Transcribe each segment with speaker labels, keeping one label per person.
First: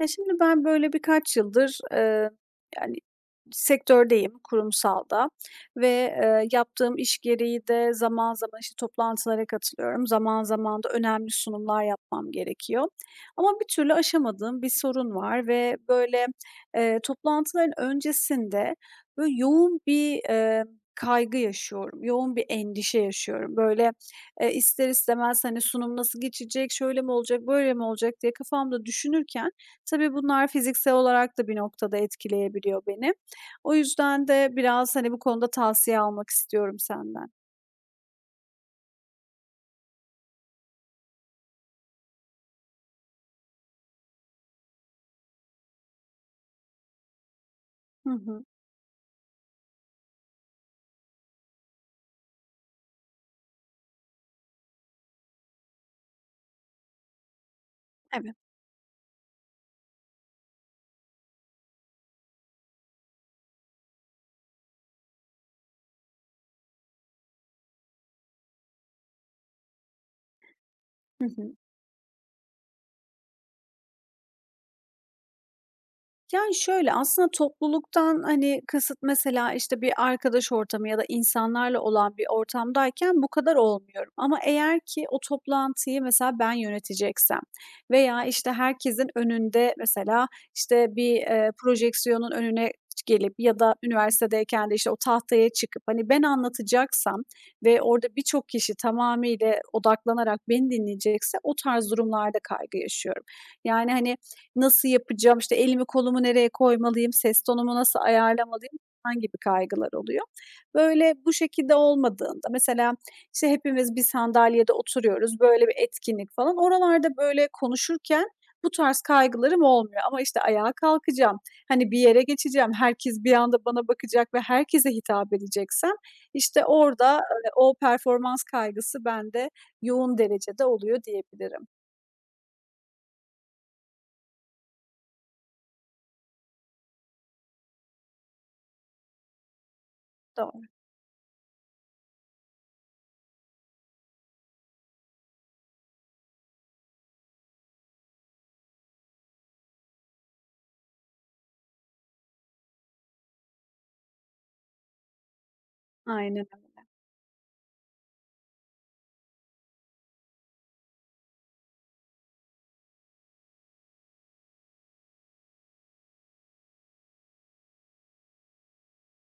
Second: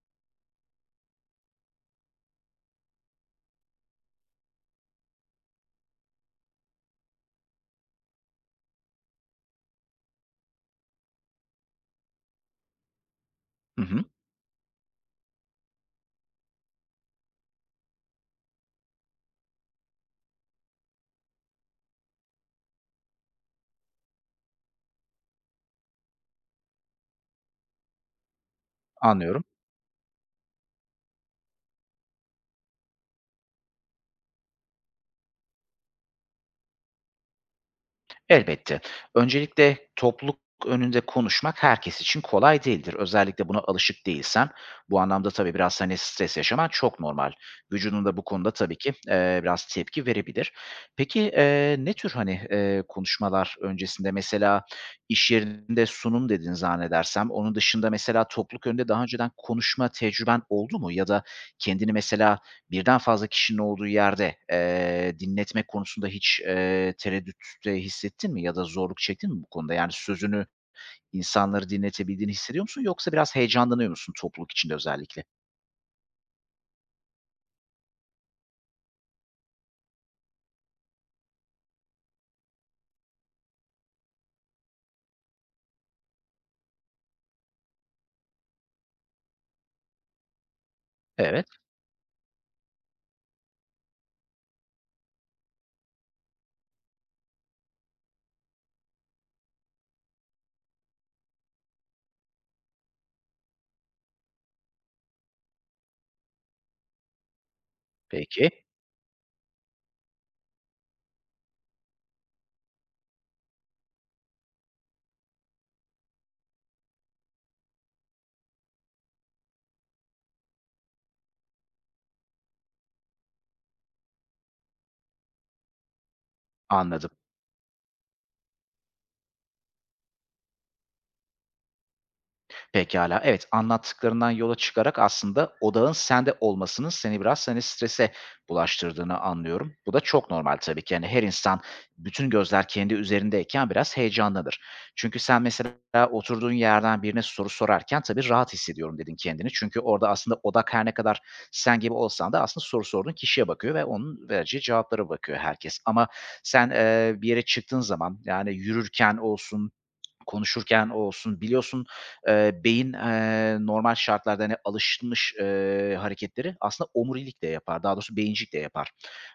Speaker 1: Ya, şimdi ben böyle birkaç yıldır, yani, sektördeyim, kurumsalda ve, yaptığım iş gereği de zaman zaman, işte, toplantılara katılıyorum. Zaman zaman da önemli sunumlar yapmam gerekiyor ama bir
Speaker 2: Hı
Speaker 1: türlü
Speaker 2: hı,
Speaker 1: aşamadığım bir sorun var ve, böyle, toplantıların öncesinde, böyle, yoğun bir, kaygı yaşıyorum, yoğun bir endişe yaşıyorum. Böyle, ister istemez, hani, sunum nasıl geçecek, şöyle mi olacak, böyle mi olacak diye kafamda
Speaker 2: anlıyorum.
Speaker 1: düşünürken. Tabii bunlar fiziksel olarak da bir noktada etkileyebiliyor beni. O yüzden de biraz, hani, bu konuda tavsiye almak istiyorum senden.
Speaker 2: Elbette. Öncelikle topluluk önünde konuşmak herkes için kolay değildir. Özellikle buna alışık değilsen bu anlamda tabii biraz, hani, stres yaşaman çok normal. Vücudun
Speaker 1: Hı
Speaker 2: da bu
Speaker 1: hı.
Speaker 2: konuda tabii ki, biraz tepki verebilir. Peki, ne tür, hani, konuşmalar öncesinde mesela iş yerinde sunum dedin zannedersem. Onun dışında mesela
Speaker 1: Evet.
Speaker 2: topluluk önünde daha önceden konuşma tecrüben oldu mu? Ya da kendini mesela birden fazla kişinin olduğu yerde, dinletmek konusunda hiç, tereddütte hissettin mi ya da zorluk çektin mi bu konuda? Yani sözünü
Speaker 1: Hı hı.
Speaker 2: insanları dinletebildiğini hissediyor musun yoksa biraz heyecanlanıyor musun topluluk içinde özellikle?
Speaker 1: Yani, şöyle, aslında topluluktan, hani, kasıt mesela, işte, bir arkadaş ortamı ya da insanlarla olan bir ortamdayken bu kadar olmuyorum ama eğer ki o toplantıyı mesela ben yöneteceksem veya, işte, herkesin önünde mesela, işte, bir,
Speaker 2: Evet,
Speaker 1: projeksiyonun önüne gelip ya da üniversitedeyken de, işte, o tahtaya çıkıp, hani, ben anlatacaksam ve orada birçok kişi tamamıyla odaklanarak beni dinleyecekse o tarz durumlarda kaygı yaşıyorum. Yani, hani, nasıl yapacağım, işte, elimi kolumu nereye koymalıyım, ses tonumu nasıl
Speaker 2: peki.
Speaker 1: ayarlamalıyım falan gibi kaygılar oluyor. Böyle, bu şekilde olmadığında mesela, işte, hepimiz bir sandalyede oturuyoruz, böyle bir etkinlik falan, oralarda, böyle, konuşurken bu tarz kaygılarım olmuyor ama, işte, ayağa kalkacağım, hani, bir yere geçeceğim, herkes bir anda bana bakacak ve herkese hitap edeceksem, işte,
Speaker 2: Anladım.
Speaker 1: orada, o performans kaygısı bende yoğun derecede oluyor diyebilirim.
Speaker 2: Pekala, evet, anlattıklarından yola çıkarak aslında odağın sende olmasının seni biraz, hani, strese bulaştırdığını anlıyorum. Bu da çok normal
Speaker 1: Doğru.
Speaker 2: tabii ki. Yani her insan bütün gözler kendi üzerindeyken biraz heyecanlanır. Çünkü sen mesela oturduğun yerden birine soru sorarken tabii "rahat hissediyorum" dedin kendini. Çünkü orada aslında odak her ne kadar sen gibi olsan da aslında soru sorduğun kişiye bakıyor ve onun vereceği cevaplara bakıyor herkes. Ama
Speaker 1: Aynen
Speaker 2: sen,
Speaker 1: öyle.
Speaker 2: bir yere çıktığın zaman, yani, yürürken olsun, konuşurken olsun biliyorsun, beyin, normal şartlarda, hani, alışmış, hareketleri aslında omurilik de yapar. Daha doğrusu beyincik de yapar.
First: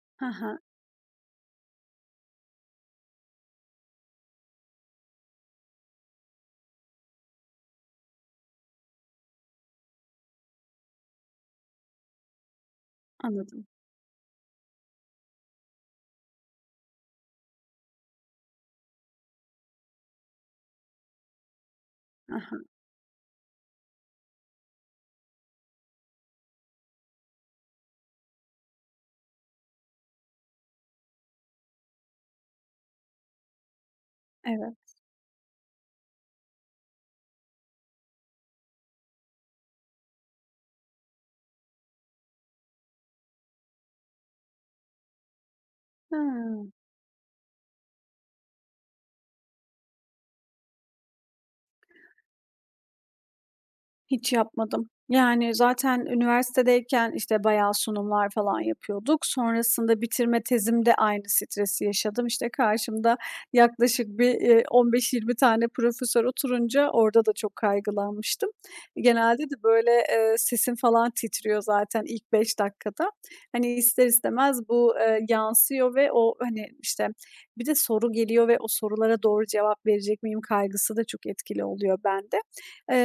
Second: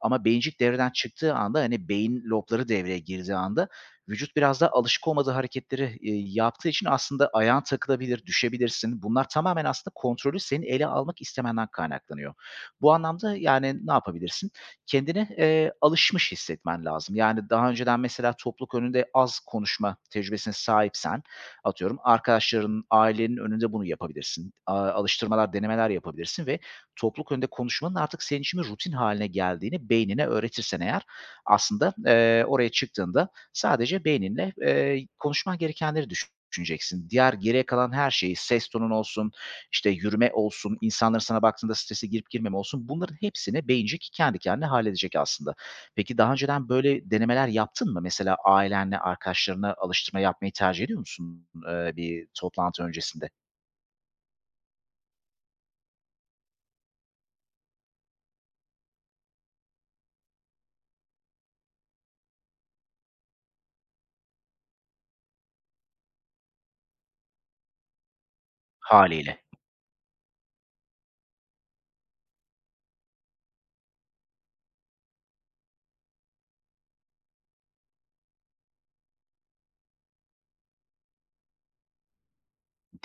Speaker 2: Ama
Speaker 1: Hı hı.
Speaker 2: beyincik devreden çıktığı anda, hani, beyin lobları devreye girdiği anda vücut biraz daha alışık olmadığı hareketleri, yaptığı için aslında ayağın takılabilir, düşebilirsin. Bunlar tamamen aslında kontrolü senin ele almak istemenden kaynaklanıyor. Bu anlamda,
Speaker 1: Anladım.
Speaker 2: yani, ne yapabilirsin? Kendini, alışmış hissetmen lazım. Yani, daha önceden mesela topluluk önünde az konuşma tecrübesine sahipsen, atıyorum,
Speaker 1: Aha.
Speaker 2: arkadaşların ailenin önünde bunu yapabilirsin. Alıştırmalar, denemeler yapabilirsin ve topluluk önünde konuşmanın artık senin için bir rutin haline geldiğini beynine öğretirsen eğer aslında, oraya çıktığında sadece beyninle,
Speaker 1: Evet.
Speaker 2: konuşman gerekenleri düşüneceksin. Diğer geriye kalan her şeyi, ses tonun olsun, işte yürüme olsun, insanların sana baktığında strese girip girmeme olsun, bunların hepsini beyincik kendi kendine halledecek aslında. Peki daha önceden
Speaker 1: Hıı.
Speaker 2: böyle denemeler yaptın mı? Mesela ailenle, arkadaşlarına alıştırma yapmayı tercih ediyor musun, bir toplantı öncesinde?
Speaker 1: Hiç yapmadım. Yani, zaten üniversitedeyken, işte, bayağı sunumlar falan yapıyorduk. Sonrasında bitirme tezimde aynı stresi yaşadım. İşte, karşımda yaklaşık bir, 15-20 tane profesör oturunca orada da çok kaygılanmıştım.
Speaker 2: Haliyle
Speaker 1: Genelde de, böyle, sesim falan titriyor zaten ilk 5 dakikada. Hani, ister istemez bu, yansıyor ve o, hani, işte, bir de soru geliyor ve o sorulara doğru cevap verecek miyim kaygısı da çok etkili oluyor bende.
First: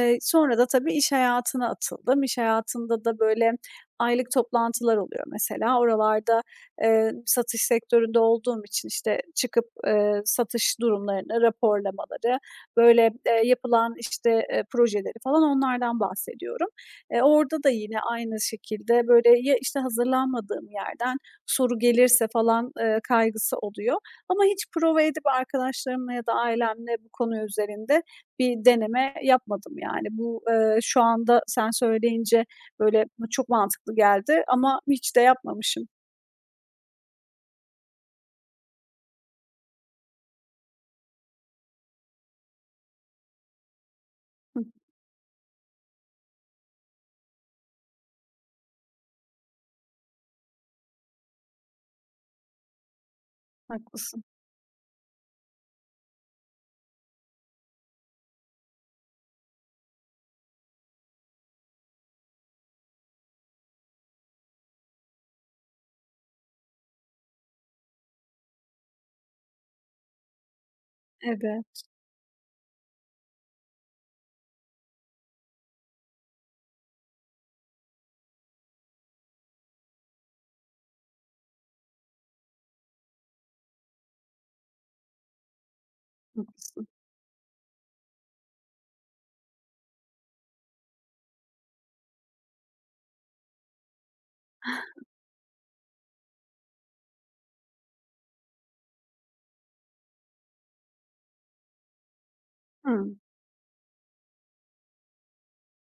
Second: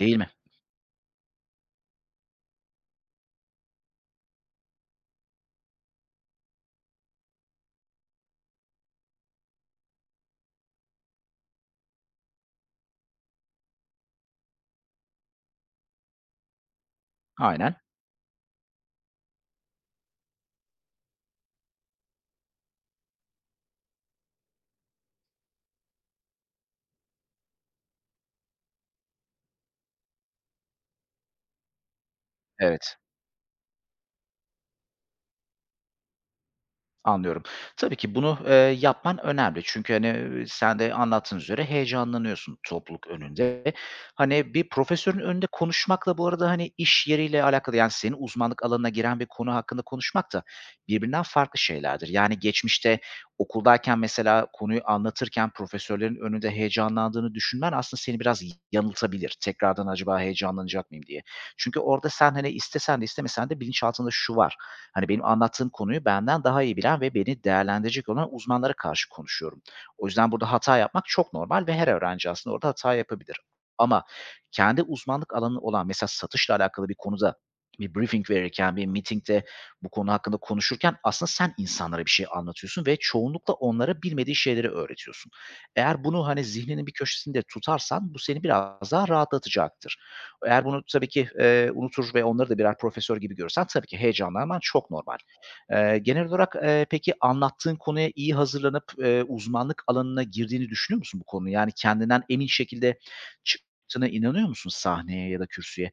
Speaker 2: değil mi?
Speaker 1: sonra da tabii iş hayatına atıldım. İş hayatında da böyle aylık toplantılar oluyor mesela. Oralarda, satış sektöründe olduğum için, işte, çıkıp, satış durumlarını, raporlamaları, böyle, yapılan, işte, projeleri falan onlardan bahsediyorum. Orada da
Speaker 2: Aynen,
Speaker 1: yine aynı şekilde böyle ya, işte, hazırlanmadığım yerden soru gelirse falan, kaygısı oluyor ama hiç prova edip arkadaşlarımla ya da ailemle bu konu üzerinde bir deneme yapmadım yani. Bu, şu anda sen söyleyince
Speaker 2: evet.
Speaker 1: böyle bu çok mantıklı geldi ama hiç de yapmamışım.
Speaker 2: Anlıyorum. Tabii ki bunu, yapman önemli. Çünkü, hani, sen de anlattığın üzere heyecanlanıyorsun topluluk önünde. Hani,
Speaker 1: Hı,
Speaker 2: bir profesörün önünde konuşmakla bu arada, hani, iş yeriyle alakalı, yani, senin uzmanlık alanına giren bir konu hakkında konuşmak da birbirinden farklı şeylerdir. Yani, geçmişte okuldayken
Speaker 1: haklısın.
Speaker 2: mesela konuyu anlatırken profesörlerin önünde heyecanlandığını düşünmen aslında seni biraz yanıltabilir. Tekrardan acaba heyecanlanacak mıyım diye. Çünkü orada sen, hani, istesen de istemesen de bilinçaltında şu var: hani, benim anlattığım konuyu benden daha iyi bilen ve beni değerlendirecek olan uzmanlara karşı konuşuyorum. O yüzden burada hata yapmak çok normal ve
Speaker 1: Evet,
Speaker 2: her öğrenci aslında orada hata yapabilir. Ama kendi uzmanlık alanı olan mesela satışla alakalı bir konuda bir briefing verirken, bir mitingde bu konu hakkında konuşurken aslında sen insanlara bir şey anlatıyorsun ve çoğunlukla onlara bilmediği şeyleri öğretiyorsun. Eğer bunu, hani, zihninin
Speaker 1: haklısın.
Speaker 2: bir köşesinde tutarsan bu seni biraz daha rahatlatacaktır. Eğer bunu tabii ki, unutur ve onları da birer profesör gibi görürsen tabii ki heyecanlanman çok normal. Genel olarak, peki anlattığın konuya iyi hazırlanıp, uzmanlık alanına girdiğini düşünüyor musun bu konunun? Yani kendinden emin şekilde
Speaker 1: Hıı.
Speaker 2: çıktığına inanıyor musun sahneye ya da kürsüye?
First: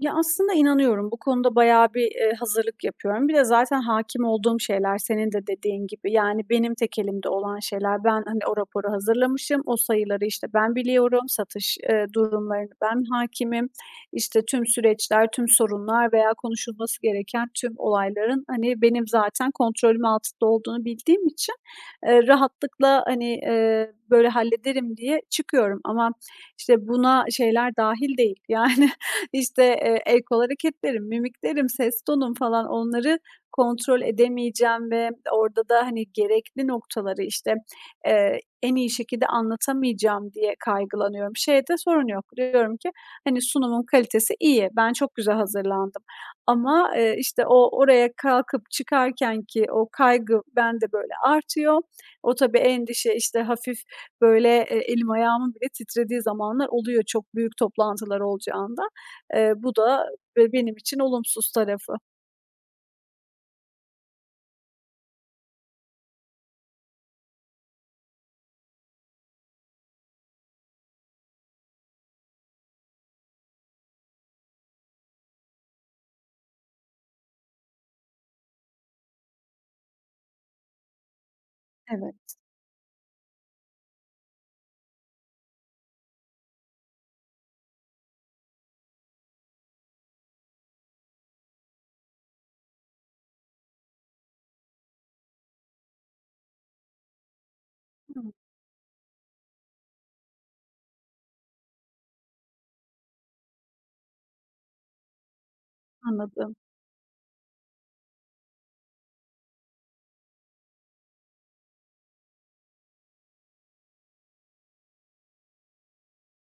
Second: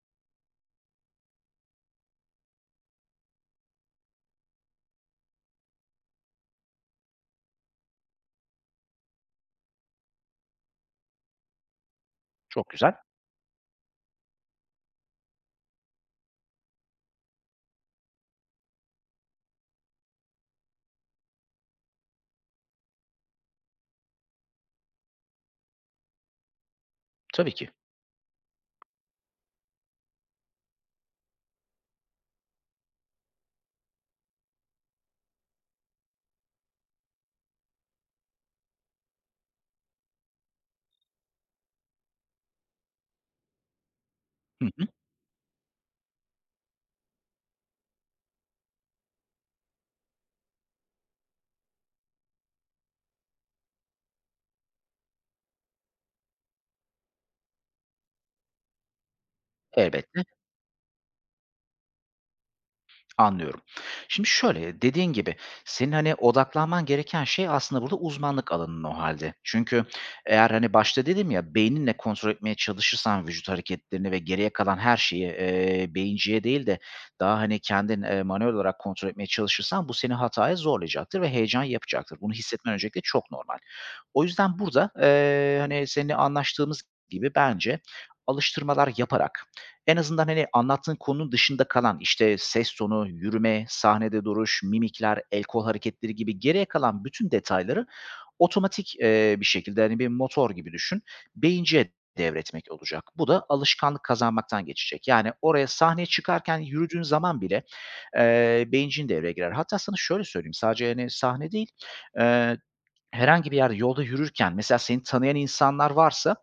Speaker 1: Ya, aslında inanıyorum. Bu konuda bayağı bir, hazırlık yapıyorum. Bir de zaten hakim olduğum şeyler senin de dediğin gibi. Yani benim tek elimde olan şeyler. Ben, hani, o raporu hazırlamışım, o sayıları, işte, ben biliyorum, satış,
Speaker 2: Çok
Speaker 1: durumlarına
Speaker 2: güzel.
Speaker 1: ben hakimim. İşte, tüm süreçler, tüm sorunlar veya konuşulması gereken tüm olayların, hani, benim zaten kontrolüm altında olduğunu bildiğim için, rahatlıkla, hani, böyle hallederim diye çıkıyorum ama, işte, buna
Speaker 2: Tabii ki.
Speaker 1: şeyler dahil değil. Yani İşte, el kol hareketlerim, mimiklerim, ses tonum falan onları kontrol edemeyeceğim ve orada da, hani, gerekli noktaları, işte, en iyi şekilde anlatamayacağım diye kaygılanıyorum. Şeyde sorun yok. Diyorum ki, hani, sunumun kalitesi
Speaker 2: Hı
Speaker 1: iyi.
Speaker 2: hı.
Speaker 1: Ben çok güzel hazırlandım ama, işte, o oraya kalkıp çıkarken ki o kaygı bende böyle artıyor. O tabii endişe, işte, hafif böyle, elim ayağımın bile titrediği zamanlar oluyor çok büyük toplantılar olacağında. Bu da
Speaker 2: Elbette.
Speaker 1: benim için olumsuz tarafı.
Speaker 2: Anlıyorum. Şimdi şöyle, dediğin gibi senin, hani, odaklanman gereken şey aslında burada uzmanlık alanın o halde. Çünkü eğer, hani, başta dedim ya, beyninle kontrol etmeye çalışırsan vücut hareketlerini ve geriye kalan her şeyi, beyinciye değil de daha, hani, kendin, manuel olarak kontrol etmeye çalışırsan bu seni hataya zorlayacaktır ve heyecan yapacaktır. Bunu
Speaker 1: Evet.
Speaker 2: hissetmen öncelikle çok normal. O yüzden burada, hani, seninle anlaştığımız gibi bence alıştırmalar yaparak en azından, hani, anlattığın konunun dışında kalan, işte, ses tonu, yürüme, sahnede duruş, mimikler, el kol hareketleri gibi geriye kalan bütün detayları
Speaker 1: Hımm,
Speaker 2: otomatik, bir şekilde, hani, bir motor gibi düşün, beyinciye devretmek olacak. Bu da alışkanlık kazanmaktan geçecek. Yani oraya sahneye
Speaker 1: anladım.
Speaker 2: çıkarken yürüdüğün zaman bile, beyincin devreye girer. Hatta sana şöyle söyleyeyim, sadece, hani, sahne değil, eee, herhangi bir yerde yolda yürürken mesela seni tanıyan insanlar varsa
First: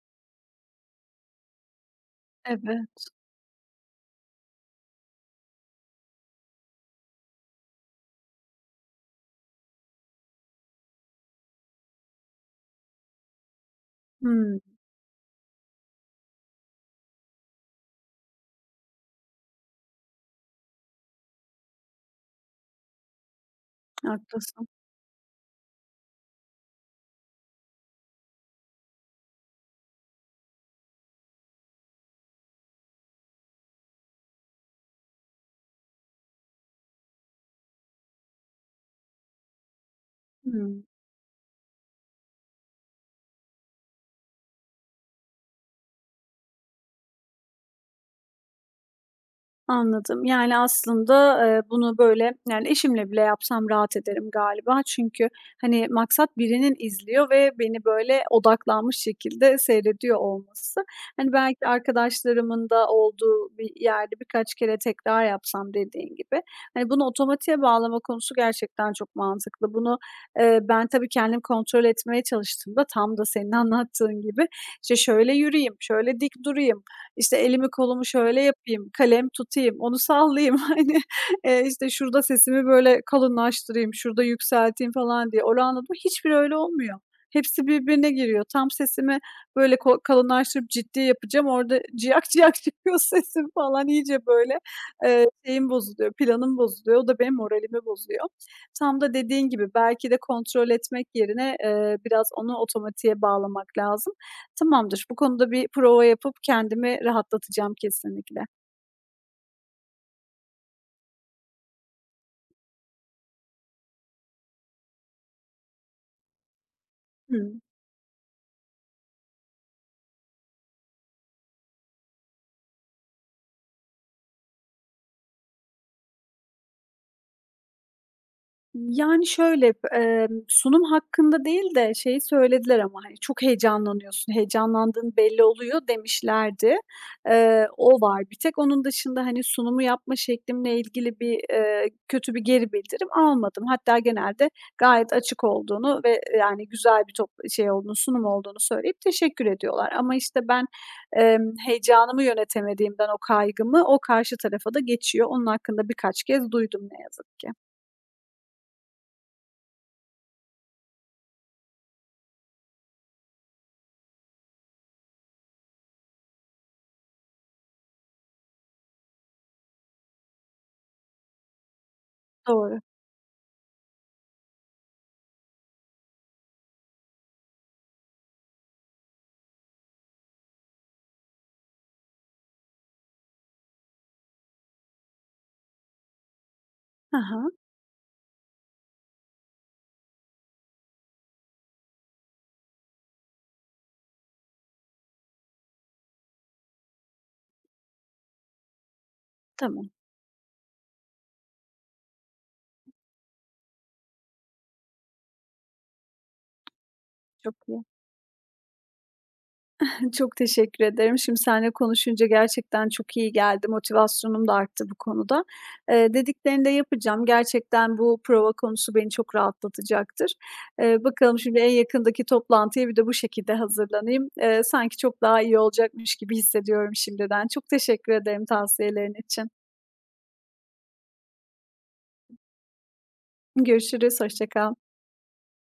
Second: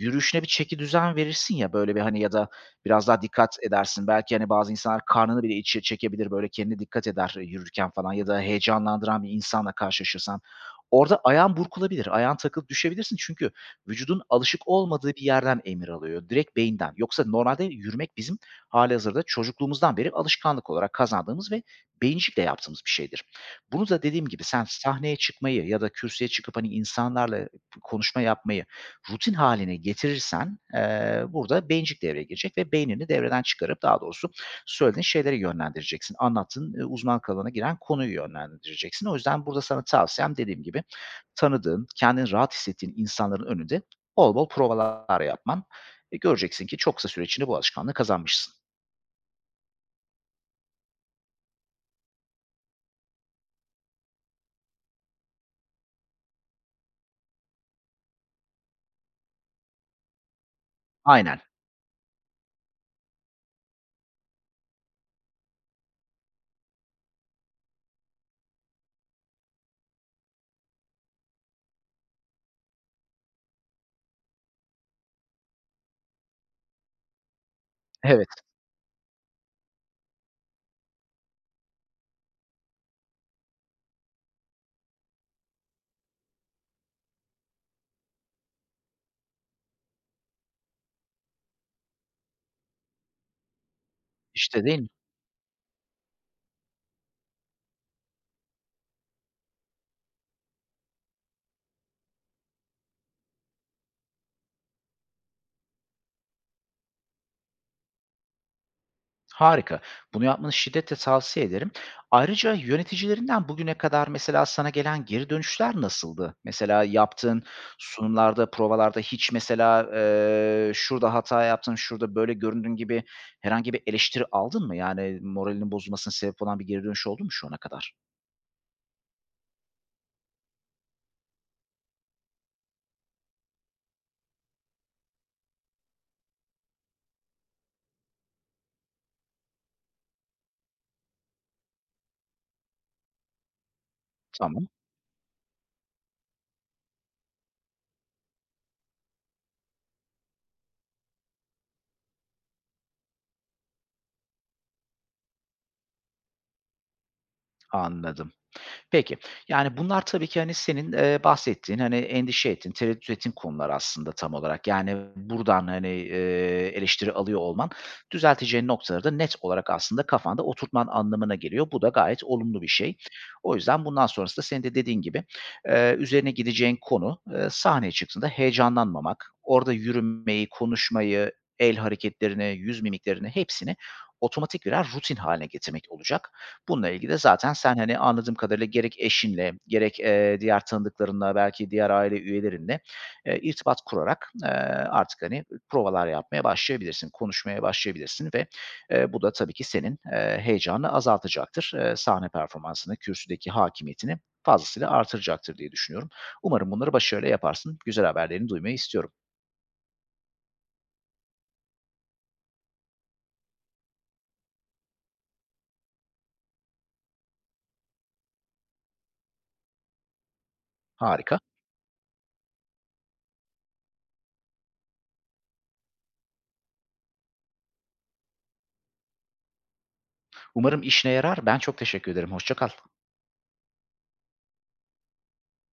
Speaker 2: yürüyüşüne bir çeki düzen verirsin ya, böyle, bir, hani, ya da
Speaker 1: Evet.
Speaker 2: biraz daha dikkat edersin. Belki, hani, bazı insanlar karnını bile içe çekebilir, böyle, kendine dikkat eder, yürürken falan ya da heyecanlandıran bir insanla karşılaşırsan. Orada ayağın burkulabilir, ayağın takılıp düşebilirsin çünkü vücudun
Speaker 1: Hımm,
Speaker 2: alışık olmadığı bir yerden emir alıyor, direkt beyinden. Yoksa normalde yürümek bizim hâlihazırda çocukluğumuzdan beri alışkanlık olarak kazandığımız ve beyincikle yaptığımız bir şeydir. Bunu da dediğim gibi sen
Speaker 1: haklısın.
Speaker 2: sahneye çıkmayı ya da kürsüye çıkıp, hani, insanlarla konuşma yapmayı rutin haline getirirsen, burada beyincik devreye girecek ve beynini devreden çıkarıp daha doğrusu söylediğin şeyleri yönlendireceksin. Anlattığın, uzmanlık alanına giren konuyu yönlendireceksin. O yüzden burada sana tavsiyem dediğim gibi
Speaker 1: Hıı.
Speaker 2: tanıdığın, kendini rahat hissettiğin insanların önünde bol bol provalar yapman. E, göreceksin ki çok kısa süre içinde bu alışkanlığı kazanmışsın.
Speaker 1: Anladım. Yani aslında, bunu böyle, yani, eşimle bile yapsam rahat ederim galiba. Çünkü, hani, maksat birinin izliyor ve beni böyle odaklanmış şekilde seyrediyor olması. Hani,
Speaker 2: Aynen.
Speaker 1: belki arkadaşlarımın da olduğu bir yerde birkaç kere tekrar yapsam dediğin gibi. Hani, bunu otomatiğe bağlama konusu gerçekten çok mantıklı. Bunu, ben tabii kendim kontrol etmeye çalıştığımda tam da senin anlattığın gibi, işte, şöyle yürüyeyim, şöyle dik durayım, işte elimi kolumu
Speaker 2: Evet,
Speaker 1: şöyle yapayım, kalem tutayım, onu sallayayım, hani, işte şurada sesimi böyle kalınlaştırayım, şurada yükselteyim falan diye. Hollanda'da hiçbir öyle olmuyor. Hepsi birbirine giriyor. Tam sesimi böyle kalınlaştırıp ciddi yapacağım, orada ciyak ciyak çıkıyor sesim falan iyice böyle,
Speaker 2: İşte değil mi?
Speaker 1: şeyim bozuluyor, planım bozuluyor. O da benim moralimi bozuyor. Tam da dediğin gibi belki de kontrol etmek yerine, biraz onu otomatiğe bağlamak lazım. Tamamdır. Bu konuda bir prova yapıp kendimi rahatlatacağım kesinlikle.
Speaker 2: Harika. Bunu yapmanı şiddetle tavsiye ederim. Ayrıca yöneticilerinden bugüne kadar mesela sana gelen geri dönüşler nasıldı? Mesela yaptığın
Speaker 1: Hı.
Speaker 2: sunumlarda, provalarda hiç mesela, şurada hata yaptın, şurada böyle göründün gibi herhangi bir eleştiri aldın mı? Yani moralinin bozulmasına sebep olan bir geri dönüş oldu mu şu ana kadar?
Speaker 1: Yani, şöyle, sunum hakkında değil de şeyi söylediler ama, hani, "Çok heyecanlanıyorsun, heyecanlandığın belli oluyor." demişlerdi. O var bir tek. Onun dışında, hani, sunumu yapma şeklimle ilgili bir, kötü bir geri bildirim almadım. Hatta genelde
Speaker 2: Tamam,
Speaker 1: gayet açık olduğunu ve, yani, güzel bir şey olduğunu, sunum olduğunu söyleyip teşekkür ediyorlar. Ama, işte, ben, heyecanımı yönetemediğimden o kaygımı o karşı tarafa da geçiyor. Onun hakkında birkaç kez duydum ne yazık ki.
Speaker 2: anladım. Peki. Yani bunlar tabii ki, hani, senin, bahsettiğin, hani, endişe ettiğin, tereddüt ettiğin konular aslında tam olarak. Yani buradan, hani, eleştiri alıyor olman düzelteceğin noktaları da net olarak aslında kafanda oturtman anlamına geliyor. Bu da gayet olumlu bir
Speaker 1: Doğru.
Speaker 2: şey. O yüzden bundan sonrasında senin de dediğin gibi, üzerine gideceğin konu, sahneye çıktığında heyecanlanmamak, orada yürümeyi, konuşmayı, el hareketlerini, yüz mimiklerini hepsini otomatik birer rutin haline getirmek olacak. Bununla ilgili de
Speaker 1: Aha.
Speaker 2: zaten sen, hani, anladığım kadarıyla gerek eşinle gerek, diğer tanıdıklarınla, belki diğer aile üyelerinle, irtibat kurarak, artık, hani, provalar yapmaya başlayabilirsin, konuşmaya başlayabilirsin ve, bu da tabii ki
Speaker 1: Tamam,
Speaker 2: senin, heyecanını azaltacaktır. Sahne performansını, kürsüdeki hakimiyetini fazlasıyla artıracaktır diye düşünüyorum. Umarım bunları başarıyla
Speaker 1: çok
Speaker 2: yaparsın.
Speaker 1: iyi.
Speaker 2: Güzel haberlerini duymayı istiyorum.
Speaker 1: Çok teşekkür ederim. Şimdi seninle konuşunca gerçekten çok iyi geldi. Motivasyonum da arttı bu konuda. Dediklerini de yapacağım. Gerçekten bu prova konusu beni çok rahatlatacaktır. Eee,
Speaker 2: Harika.
Speaker 1: bakalım şimdi en yakındaki toplantıya bir de bu şekilde hazırlanayım. Sanki çok daha iyi olacakmış gibi hissediyorum şimdiden. Çok teşekkür ederim tavsiyelerin için.
Speaker 2: Umarım işine yarar. Ben çok teşekkür ederim. Hoşça kal.
Speaker 1: Görüşürüz, hoşça kal.